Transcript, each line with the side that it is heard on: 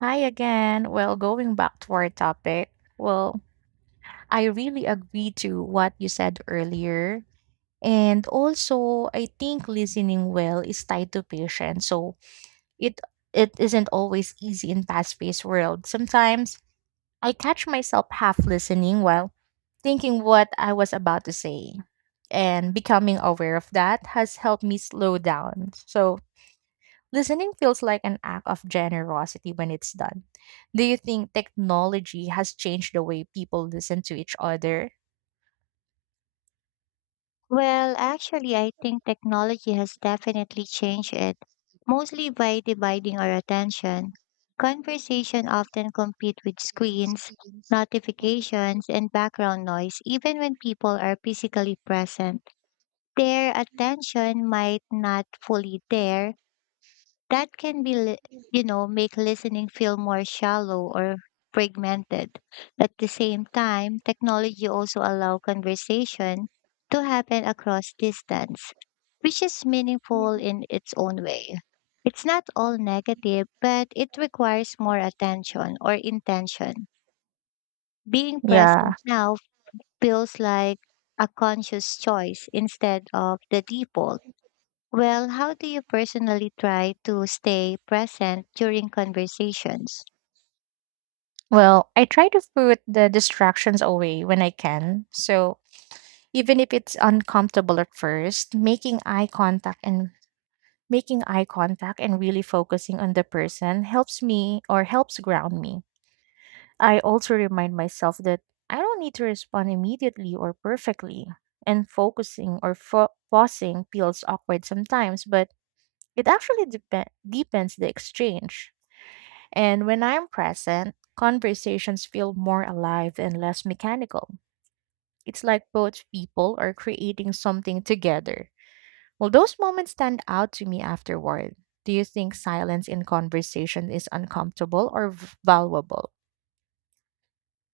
right: Hi again. Well, going back to our topic, well, I really agree to what you said earlier. And also, I think listening well is tied to patience. So it it isn't always easy in fast-paced world. Sometimes I catch myself half listening while thinking what I was about to say. And becoming aware of that has helped me slow down. So listening feels like an act of generosity when it's done. Do you think technology has changed the way people listen to each other?
left: Well, actually, I think technology has definitely changed it, mostly by dividing our attention. Conversation often compete with screens, notifications, and background noise, even when people are physically present. Their attention might not fully there that can be make listening feel more shallow or fragmented at the same time technology also allow conversation to happen across distance which is meaningful in its own way it's not all negative but it requires more attention or intention being
right: Yeah.
left: present now feels like a conscious choice instead of the default. Well, how do you personally try to stay present during conversations?
right: Well, I try to put the distractions away when I can. So even if it's uncomfortable at first, making eye contact and really focusing on the person helps me or helps ground me. I also remind myself that I don't need to respond immediately or perfectly, and pausing feels awkward sometimes, but it actually deepens the exchange. And when I'm present, conversations feel more alive and less mechanical. It's like both people are creating something together. Will those moments stand out to me afterward. Do you think silence in conversation is uncomfortable or valuable?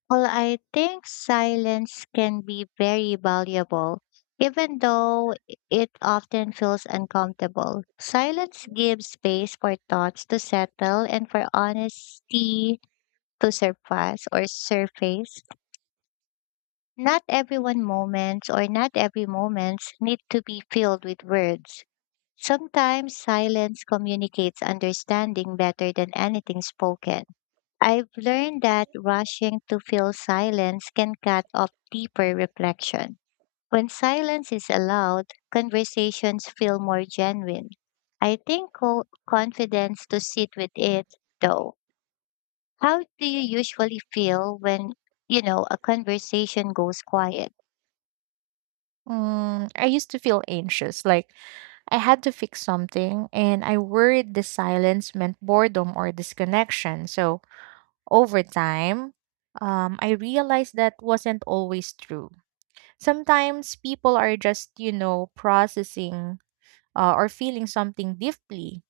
left: Well, I think silence can be very valuable, even though it often feels uncomfortable. Silence gives space for thoughts to settle and for honesty to surface or surface. Not everyone moments or not every moments need to be filled with words. Sometimes silence communicates understanding better than anything spoken. I've learned that rushing to fill silence can cut off deeper reflection. When silence is allowed, conversations feel more genuine. I think confidence to sit with it, though. How do you usually feel when, a conversation goes quiet?
right: Mm, I used to feel anxious, like I had to fix something, and I worried the silence meant boredom or disconnection. So over time, I realized that wasn't always true. Sometimes people are just, you know, processing or feeling something deeply.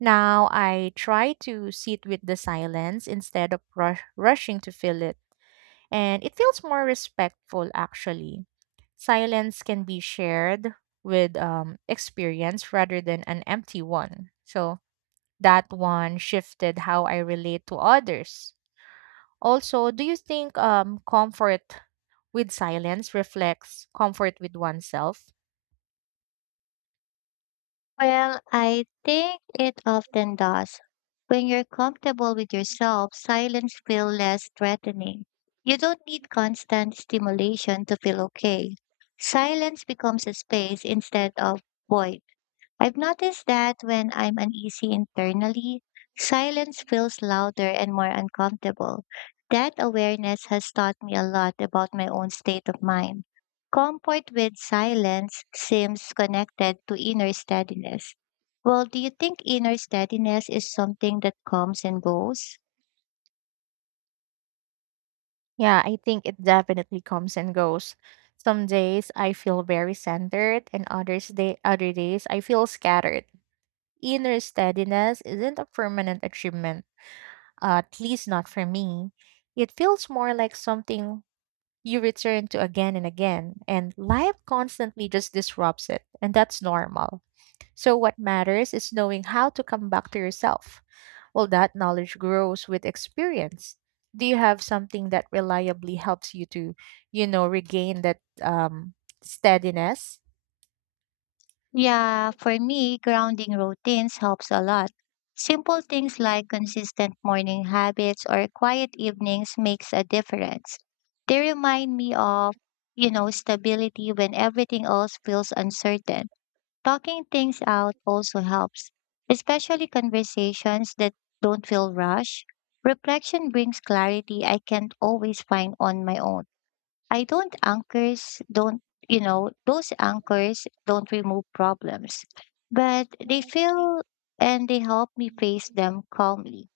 right: Now I try to sit with the silence instead of rushing to fill it. And it feels more respectful actually. Silence can be shared with experience rather than an empty one. So that one shifted how I relate to others. Also, do you think comfort with silence reflects comfort with oneself?
left: Well, I think it often does. When you're comfortable with yourself, silence feels less threatening. You don't need constant stimulation to feel okay. Silence becomes a space instead of void. I've noticed that when I'm uneasy internally, silence feels louder and more uncomfortable. That awareness has taught me a lot about my own state of mind. Comfort with silence seems connected to inner steadiness. Well, do you think inner steadiness is something that comes and goes?
right: Yeah, I think it definitely comes and goes. Some days I feel very centered, and other days I feel scattered. Inner steadiness isn't a permanent achievement, at least not for me. It feels more like something you return to again and again, and life constantly just disrupts it, and that's normal. So what matters is knowing how to come back to yourself. Well, that knowledge grows with experience. Do you have something that reliably helps you to, you know, regain that steadiness?
left: Yeah, for me, grounding routines helps a lot. Simple things like consistent morning habits or quiet evenings makes a difference. They remind me of, stability when everything else feels uncertain. Talking things out also helps, especially conversations that don't feel rushed. Reflection brings clarity I can't always find on my own. I don't anchors don't, those anchors don't remove problems, but they feel and they help me face them calmly.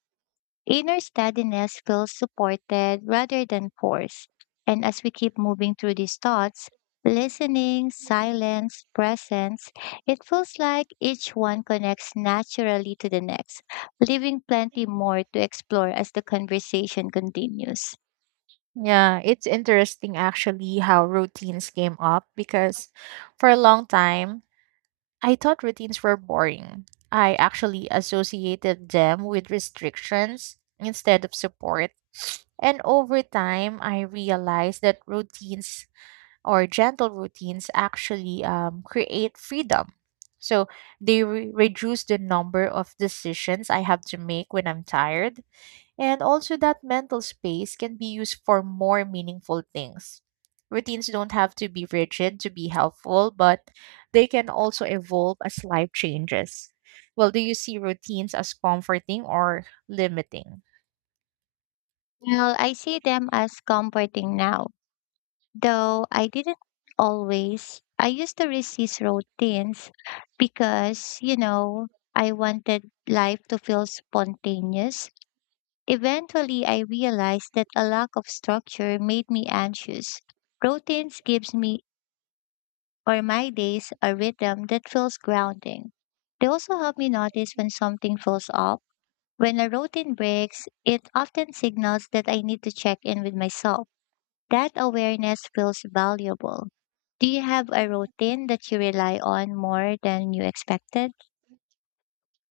left: Inner steadiness feels supported rather than forced. And as we keep moving through these thoughts, listening, silence, presence, it feels like each one connects naturally to the next, leaving plenty more to explore as the conversation continues.
right: Yeah, it's interesting actually how routines came up because for a long time, I thought routines were boring. I actually associated them with restrictions instead of support. And over time, I realized that routines or gentle routines actually create freedom. So they reduce the number of decisions I have to make when I'm tired, and also, that mental space can be used for more meaningful things. Routines don't have to be rigid to be helpful, but they can also evolve as life changes. Well, do you see routines as comforting or limiting?
left: Well, I see them as comforting now, though I didn't always. I used to resist routines because, I wanted life to feel spontaneous. Eventually, I realized that a lack of structure made me anxious. Routines gives me or my days a rhythm that feels grounding. They also help me notice when something feels off. When a routine breaks, it often signals that I need to check in with myself. That awareness feels valuable. Do you have a routine that you rely on more than you expected?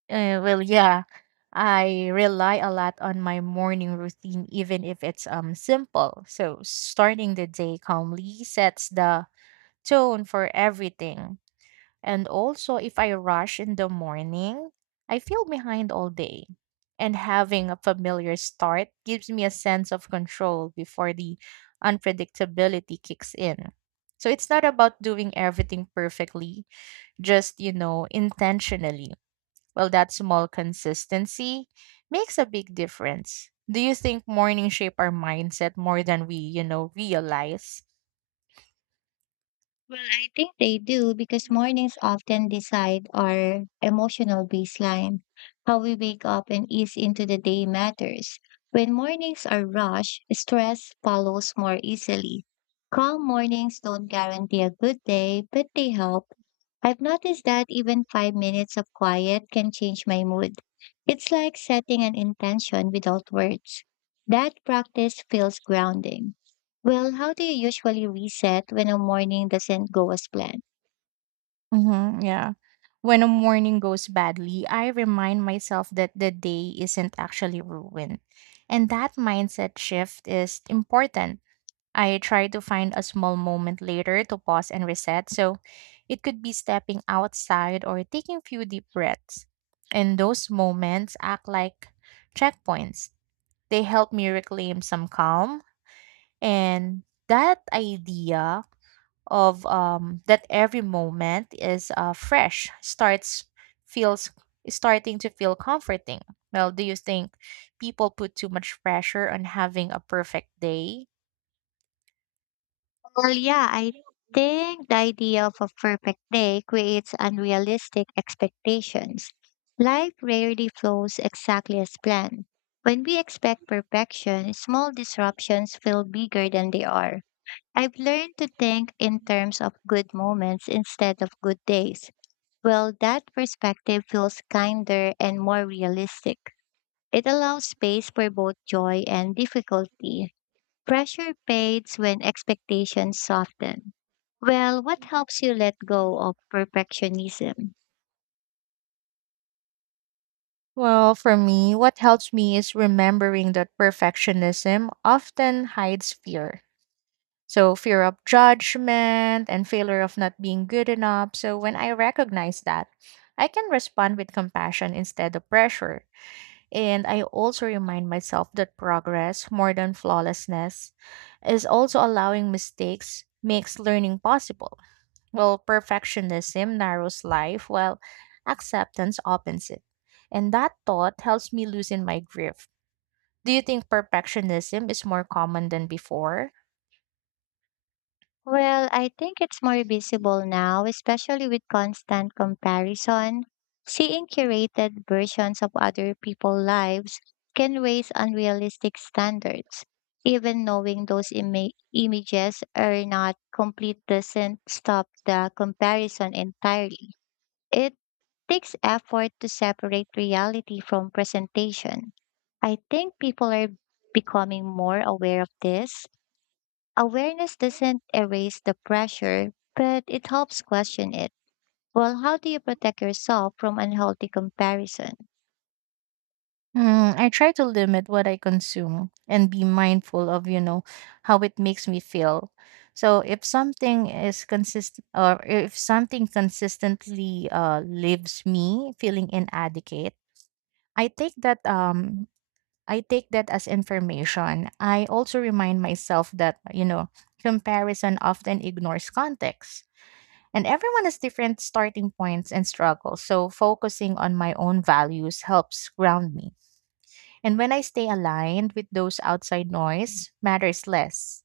right: Yeah, I rely a lot on my morning routine, even if it's simple. So starting the day calmly sets the tone for everything. And also, if I rush in the morning, I feel behind all day. And having a familiar start gives me a sense of control before the unpredictability kicks in. So it's not about doing everything perfectly, just, you know, intentionally. Well, that small consistency makes a big difference. Do you think morning shape our mindset more than we, you know, realize?
left: Well, I think they do because mornings often decide our emotional baseline. How we wake up and ease into the day matters. When mornings are rushed, stress follows more easily. Calm mornings don't guarantee a good day, but they help. I've noticed that even 5 minutes of quiet can change my mood. It's like setting an intention without words. That practice feels grounding. Well, how do you usually reset when a morning doesn't go as planned?
right: Mm-hmm, yeah. When a morning goes badly, I remind myself that the day isn't actually ruined. And that mindset shift is important. I try to find a small moment later to pause and reset. So it could be stepping outside or taking a few deep breaths. And those moments act like checkpoints. They help me reclaim some calm. And that idea of that every moment is fresh starts feels is starting to feel comforting. Well, do you think people put too much pressure on having a perfect day?
left: Well, yeah, I think the idea of a perfect day creates unrealistic expectations. Life rarely flows exactly as planned. When we expect perfection, small disruptions feel bigger than they are. I've learned to think in terms of good moments instead of good days. Well, that perspective feels kinder and more realistic. It allows space for both joy and difficulty. Pressure fades when expectations soften. Well, what helps you let go of perfectionism?
right: Well, for me, what helps me is remembering that perfectionism often hides fear. So fear of judgment and failure of not being good enough. So when I recognize that, I can respond with compassion instead of pressure. And I also remind myself that progress, more than flawlessness, is also allowing mistakes makes learning possible. Well, perfectionism narrows life, while acceptance opens it. And that thought helps me loosen my grip. Do you think perfectionism is more common than before?
left: Well, I think it's more visible now, especially with constant comparison. Seeing curated versions of other people's lives can raise unrealistic standards. Even knowing those images are not complete doesn't stop the comparison entirely. It takes effort to separate reality from presentation. I think people are becoming more aware of this. Awareness doesn't erase the pressure, but it helps question it. Well, how do you protect yourself from unhealthy comparison?
right: Mm, I try to limit what I consume and be mindful of, you know, how it makes me feel. So if something is consistent or if something consistently leaves me feeling inadequate, I take that um I take that as information. I also remind myself that, you know, comparison often ignores context. And everyone has different starting points and struggles. So focusing on my own values helps ground me. And when I stay aligned with those, outside noise matters less.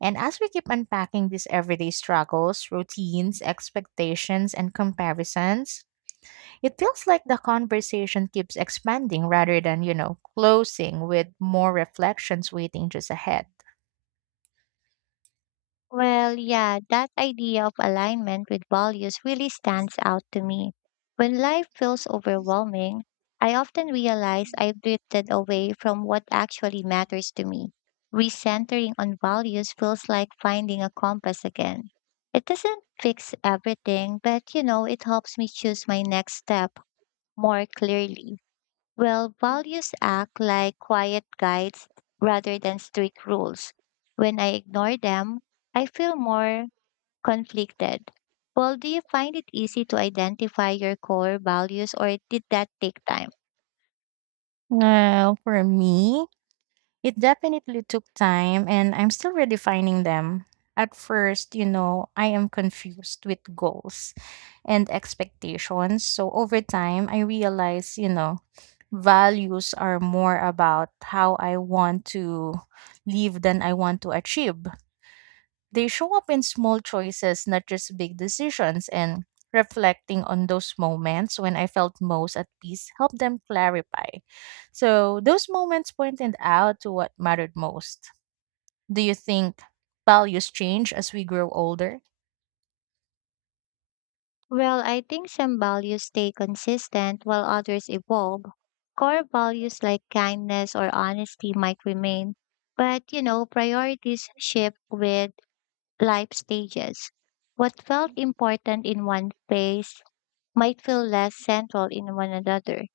right: And as we keep unpacking these everyday struggles, routines, expectations, and comparisons, it feels like the conversation keeps expanding rather than, you know, closing, with more reflections waiting just ahead.
left: Well, yeah, that idea of alignment with values really stands out to me. When life feels overwhelming, I often realize I've drifted away from what actually matters to me. Recentering on values feels like finding a compass again. It doesn't fix everything, but it helps me choose my next step more clearly. Well, values act like quiet guides rather than strict rules. When I ignore them, I feel more conflicted. Well, do you find it easy to identify your core values or did that take time?
right: Well, for me, it definitely took time and I'm still redefining them. At first, you know, I am confused with goals and expectations. So over time, I realize, you know, values are more about how I want to live than I want to achieve. They show up in small choices, not just big decisions. And reflecting on those moments when I felt most at peace helped them clarify. So those moments pointed out to what mattered most. Do you think values change as we grow older?
left: Well, I think some values stay consistent while others evolve. Core values like kindness or honesty might remain, but priorities shift with life stages. What felt important in one phase might feel less central in one another.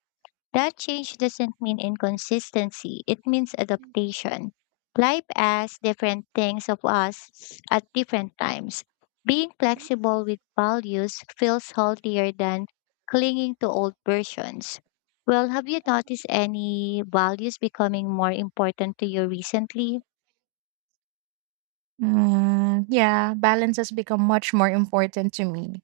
left: That change doesn't mean inconsistency, it means adaptation. Life asks different things of us at different times. Being flexible with values feels healthier than clinging to old versions. Well, have you noticed any values becoming more important to you recently?
right: Mm, yeah, balance has become much more important to me.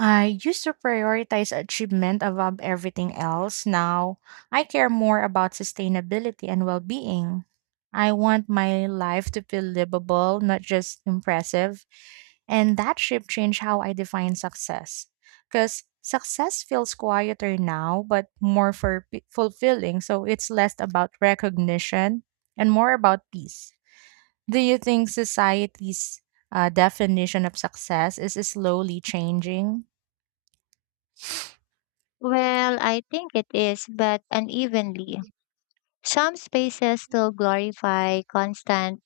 right: I used to prioritize achievement above everything else. Now, I care more about sustainability and well being. I want my life to feel livable, not just impressive. And that shift changed how I define success. Because success feels quieter now, but more fulfilling. So it's less about recognition and more about peace. Do you think society's definition of success is slowly changing?
left: Well, I think it is, but unevenly. Some spaces still glorify constant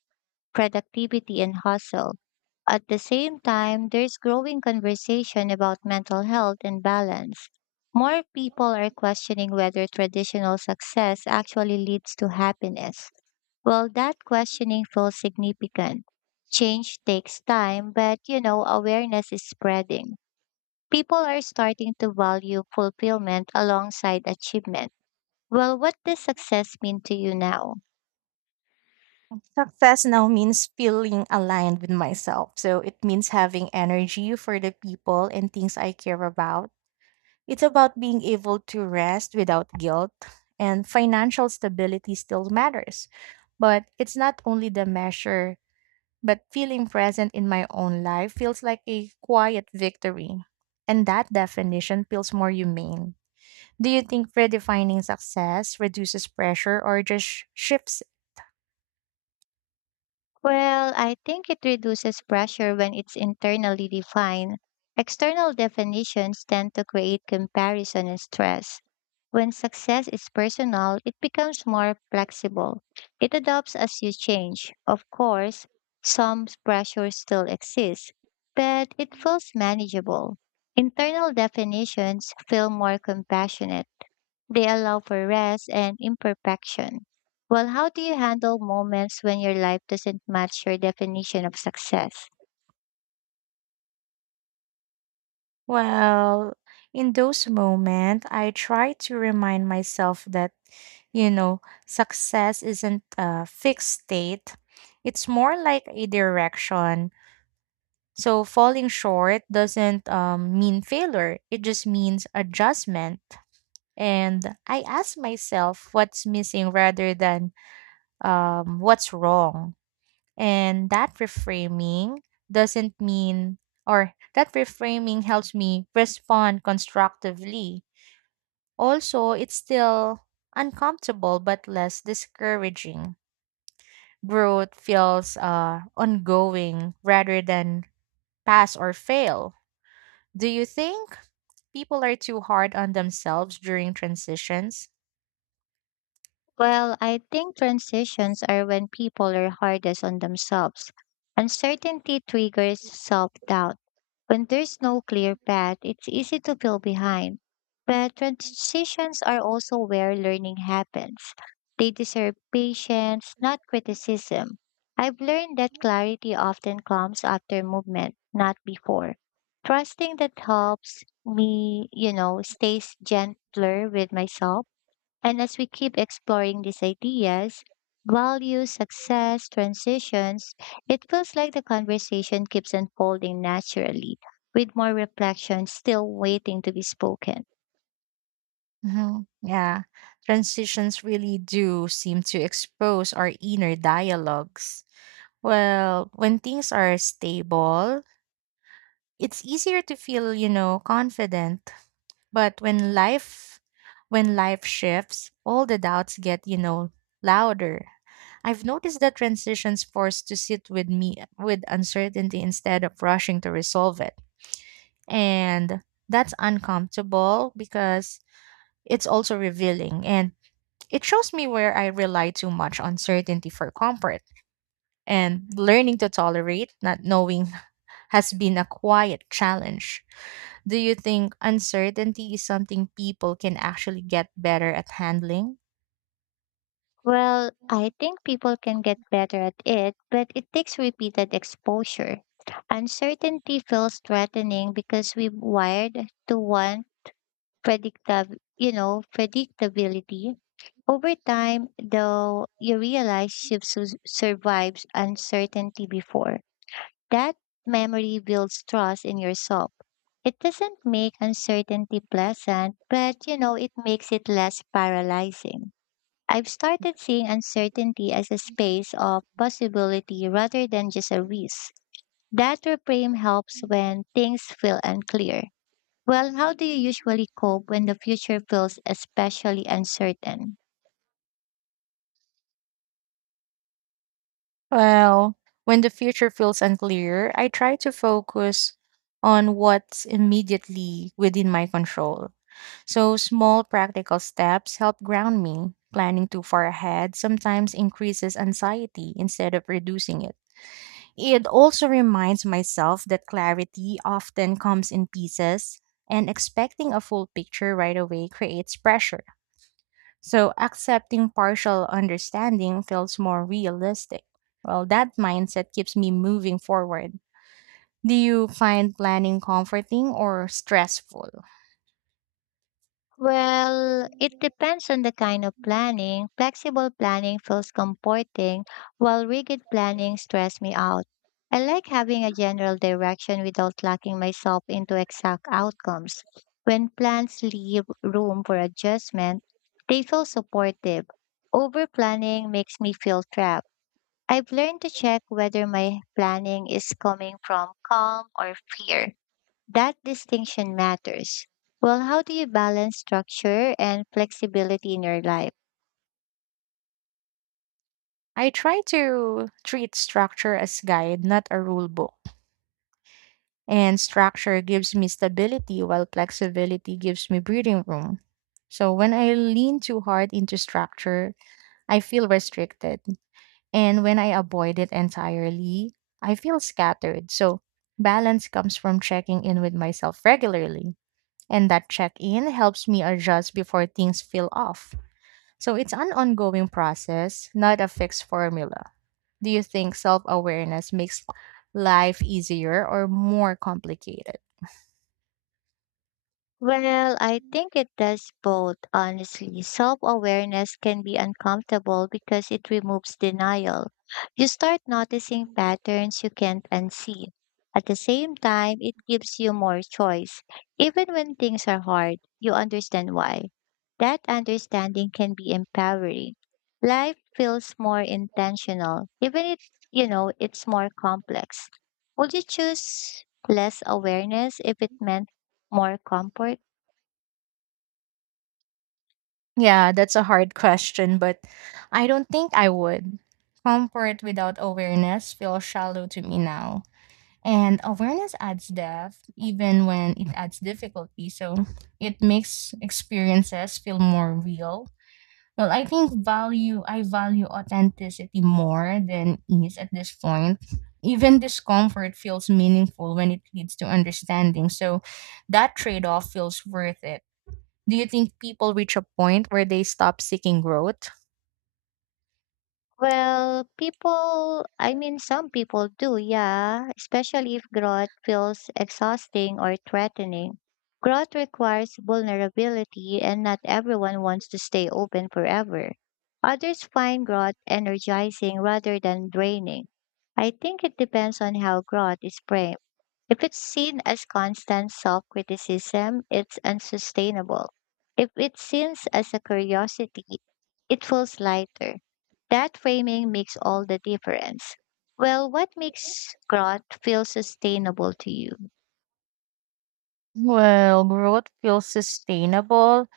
left: productivity, and hustle. At the same time, there's growing conversation about mental health and balance. More people are questioning whether traditional success actually leads to happiness. Well, that questioning feels significant. Change takes time, but awareness is spreading. People are starting to value fulfillment alongside achievement. Well, what does success mean to you now?
right: Success now means feeling aligned with myself. So it means having energy for the people and things I care about. It's about being able to rest without guilt, and financial stability still matters. But it's not only the measure, but feeling present in my own life feels like a quiet victory. And that definition feels more humane. Do you think redefining success reduces pressure or just shifts?
left: Well, I think it reduces pressure when it's internally defined. External definitions tend to create comparison and stress. When success is personal, it becomes more flexible. It adapts as you change. Of course, some pressure still exists, but it feels manageable. Internal definitions feel more compassionate. They allow for rest and imperfection. Well, how do you handle moments when your life doesn't match your definition of success?
right: Well, in those moments, I try to remind myself that, you know, success isn't a fixed state. It's more like a direction. So falling short doesn't mean failure. It just means adjustment. And I ask myself what's missing rather than what's wrong. And that reframing doesn't mean, or that reframing helps me respond constructively. Also, it's still uncomfortable but less discouraging. Growth feels ongoing rather than pass or fail. Do you think people are too hard on themselves during transitions?
left: Well, I think transitions are when people are hardest on themselves. Uncertainty triggers self doubt. When there's no clear path, it's easy to feel behind. But transitions are also where learning happens. They deserve patience, not criticism. I've learned that clarity often comes after movement, not before. Trusting that helps me, stays gentler with myself. And as we keep exploring these ideas, values, success, transitions, it feels like the conversation keeps unfolding naturally, with more reflection still waiting to be spoken.
right: Mhm. Yeah, transitions really do seem to expose our inner dialogues. Well, when things are stable, it's easier to feel, you know, confident. But when life shifts, all the doubts get, you know, louder. I've noticed that transitions force to sit with me with uncertainty instead of rushing to resolve it. And that's uncomfortable because it's also revealing, and it shows me where I rely too much on certainty for comfort. And learning to tolerate not knowing has been a quiet challenge. Do you think uncertainty is something people can actually get better at handling?
left: Well, I think people can get better at it, but it takes repeated exposure. Uncertainty feels threatening because we've wired to want predictability. Over time, though, you realize she survives uncertainty before. That memory builds trust in yourself. It doesn't make uncertainty pleasant, but it makes it less paralyzing. I've started seeing uncertainty as a space of possibility rather than just a risk. That reframe helps when things feel unclear. Well, how do you usually cope when the future feels especially uncertain?
right: Well, when the future feels unclear, I try to focus on what's immediately within my control. So small practical steps help ground me. Planning too far ahead sometimes increases anxiety instead of reducing it. It also reminds myself that clarity often comes in pieces, and expecting a full picture right away creates pressure. So accepting partial understanding feels more realistic. Well, that mindset keeps me moving forward. Do you find planning comforting or stressful?
left: Well, it depends on the kind of planning. Flexible planning feels comforting, while rigid planning stress me out. I like having a general direction without locking myself into exact outcomes. When plans leave room for adjustment, they feel supportive. Over planning makes me feel trapped. I've learned to check whether my planning is coming from calm or fear. That distinction matters. Well, how do you balance structure and flexibility in your life?
right: I try to treat structure as guide, not a rule book. And structure gives me stability while flexibility gives me breathing room. So when I lean too hard into structure, I feel restricted. And when I avoid it entirely, I feel scattered. So balance comes from checking in with myself regularly. And that check in helps me adjust before things feel off. So it's an ongoing process, not a fixed formula. Do you think self awareness makes life easier or more complicated?
left: Well, I think it does both, honestly. Self awareness can be uncomfortable because it removes denial. You start noticing patterns you can't unsee. At the same time, it gives you more choice. Even when things are hard, you understand why. That understanding can be empowering. Life feels more intentional, even if, it's more complex. Would you choose less awareness if it meant more comfort?
right: Yeah, that's a hard question, but I don't think I would. Comfort without awareness feels shallow to me now. And awareness adds depth, even when it adds difficulty. So it makes experiences feel more real. Well, I value authenticity more than ease at this point. Even discomfort feels meaningful when it leads to understanding. So that trade off feels worth it. Do you think people reach a point where they stop seeking growth?
left: Well, people, I mean, some people do, yeah, especially if growth feels exhausting or threatening. Growth requires vulnerability, and not everyone wants to stay open forever. Others find growth energizing rather than draining. I think it depends on how growth is framed. If it's seen as constant self criticism, it's unsustainable. If it's seen as a curiosity, it feels lighter. That framing makes all the difference. Well, what makes growth feel sustainable to you?
right: Well, growth feels sustainable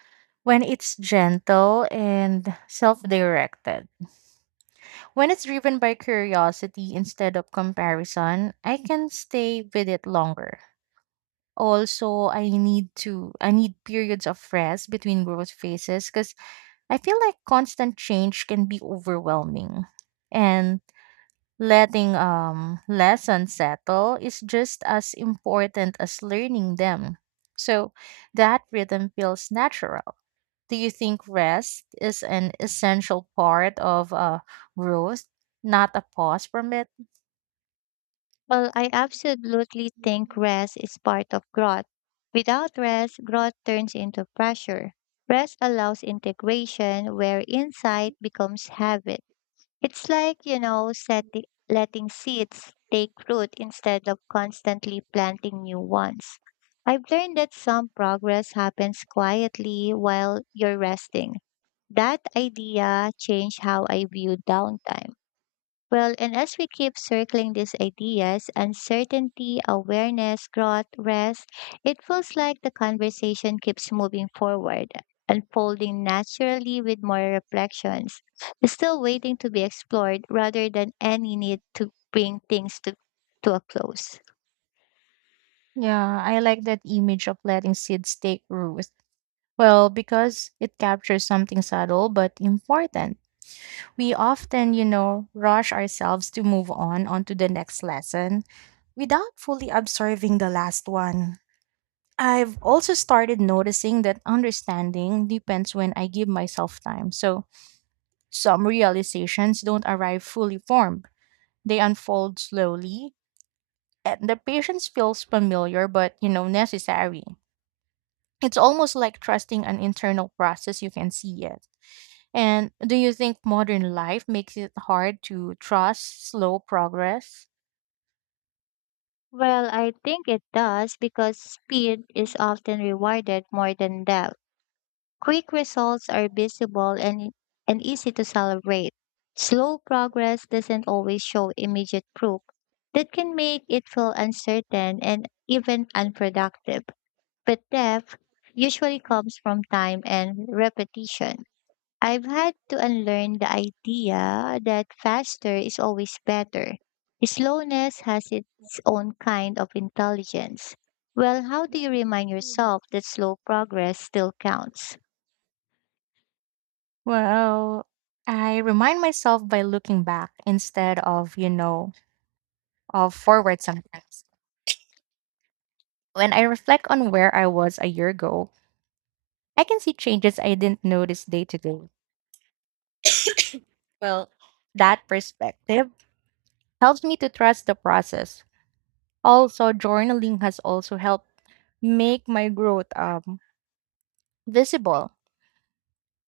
right: when it's gentle and self directed. When it's driven by curiosity instead of comparison, I can stay with it longer. Also, I need periods of rest between growth phases because I feel like constant change can be overwhelming. And letting lessons settle is just as important as learning them. So that rhythm feels natural. Do you think rest is an essential part of growth, not a pause from it?
left: Well, I absolutely think rest is part of growth. Without rest, growth turns into pressure. Rest allows integration where insight becomes habit. It's like, setting, letting seeds take root instead of constantly planting new ones. I've learned that some progress happens quietly while you're resting. That idea changed how I view downtime. Well, and as we keep circling these ideas, uncertainty, awareness, growth, rest, it feels like the conversation keeps moving forward, unfolding naturally with more reflections, still waiting to be explored rather than any need to bring things to a close.
right: Yeah, I like that image of letting seeds take root. Well, because it captures something subtle but important. We often, you know, rush ourselves to move on onto the next lesson without fully absorbing the last one. I've also started noticing that understanding depends when I give myself time. So some realizations don't arrive fully formed. They unfold slowly, and the patience feels familiar but, you know, necessary. It's almost like trusting an internal process you can see yet. And do you think modern life makes it hard to trust slow progress?
left: Well, I think it does because speed is often rewarded more than depth. Quick results are visible and easy to celebrate. Slow progress doesn't always show immediate proof. That can make it feel uncertain and even unproductive. But depth usually comes from time and repetition. I've had to unlearn the idea that faster is always better. Slowness has its own kind of intelligence. Well, how do you remind yourself that slow progress still counts?
right: Well, I remind myself by looking back instead of, you know, forward sometimes. When I reflect on where I was a year ago, I can see changes I didn't notice day to day. Well, that perspective helps me to trust the process. Also, journaling has also helped make my growth visible,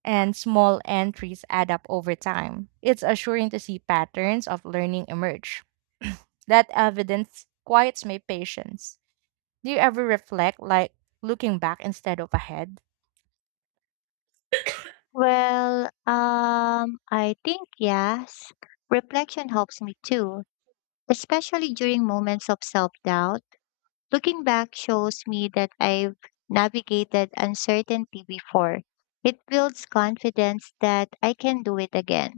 right: and small entries add up over time. It's assuring to see patterns of learning emerge. That evidence quiets my patience. Do you ever reflect like looking back instead of ahead?
left: Well, I think yes. Reflection helps me too, especially during moments of self-doubt. Looking back shows me that I've navigated uncertainty before. It builds confidence that I can do it again.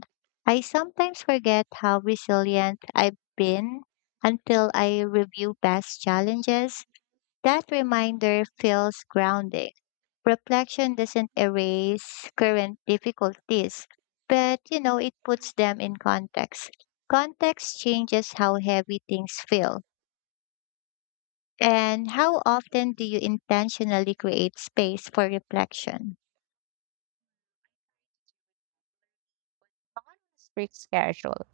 left: I sometimes forget how resilient I've been until I review past challenges. That reminder feels grounding. Reflection doesn't erase current difficulties, but it puts them in context. Context changes how heavy things feel. And how often do you intentionally create space for reflection?
right: Strict schedule.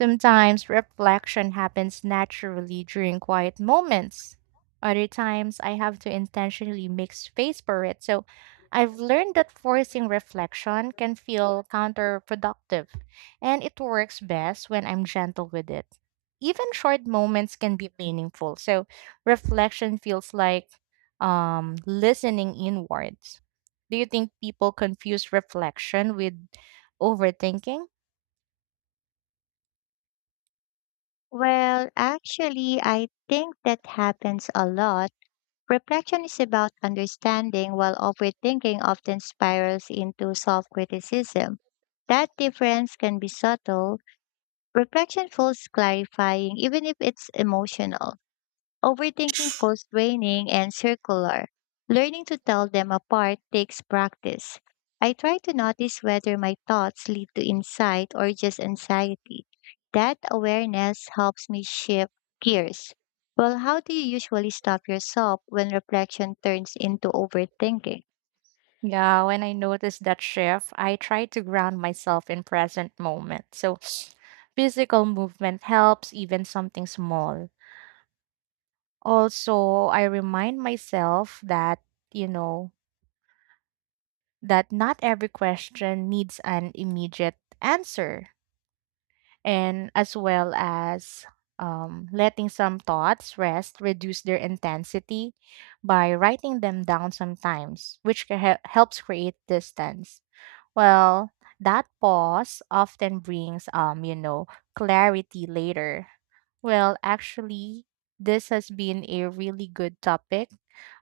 right: Sometimes reflection happens naturally during quiet moments. Other times I have to intentionally make space for it. So I've learned that forcing reflection can feel counterproductive, and it works best when I'm gentle with it. Even short moments can be meaningful. So reflection feels like listening inwards. Do you think people confuse reflection with overthinking?
left: Well, actually, I think that happens a lot. Reflection is about understanding, while overthinking often spirals into self criticism. That difference can be subtle. Reflection feels clarifying, even if it's emotional. Overthinking feels draining and circular. Learning to tell them apart takes practice. I try to notice whether my thoughts lead to insight or just anxiety. That awareness helps me shift gears. Well, how do you usually stop yourself when reflection turns into overthinking?
right: Yeah, when I notice that shift, I try to ground myself in present moment. So physical movement helps, even something small. Also, I remind myself that, you know, that not every question needs an immediate answer. And as well as letting some thoughts rest, reduce their intensity by writing them down sometimes, which helps create distance. Well, that pause often brings, you know, clarity later. Well, actually, this has been a really good topic.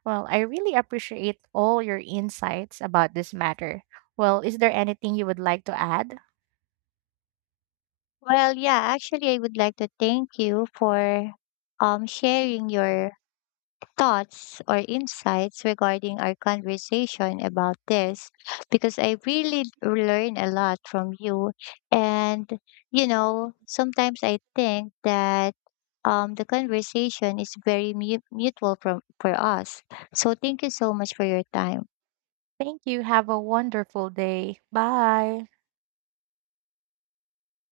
right: Well, I really appreciate all your insights about this matter. Well, is there anything you would like to add?
left: Well, yeah, actually, I would like to thank you for sharing your thoughts or insights regarding our conversation about this because I really learn a lot from you. And, sometimes I think that the conversation is very mutual for us. So thank you so much for your time.
right: Thank you. Have a wonderful day. Bye.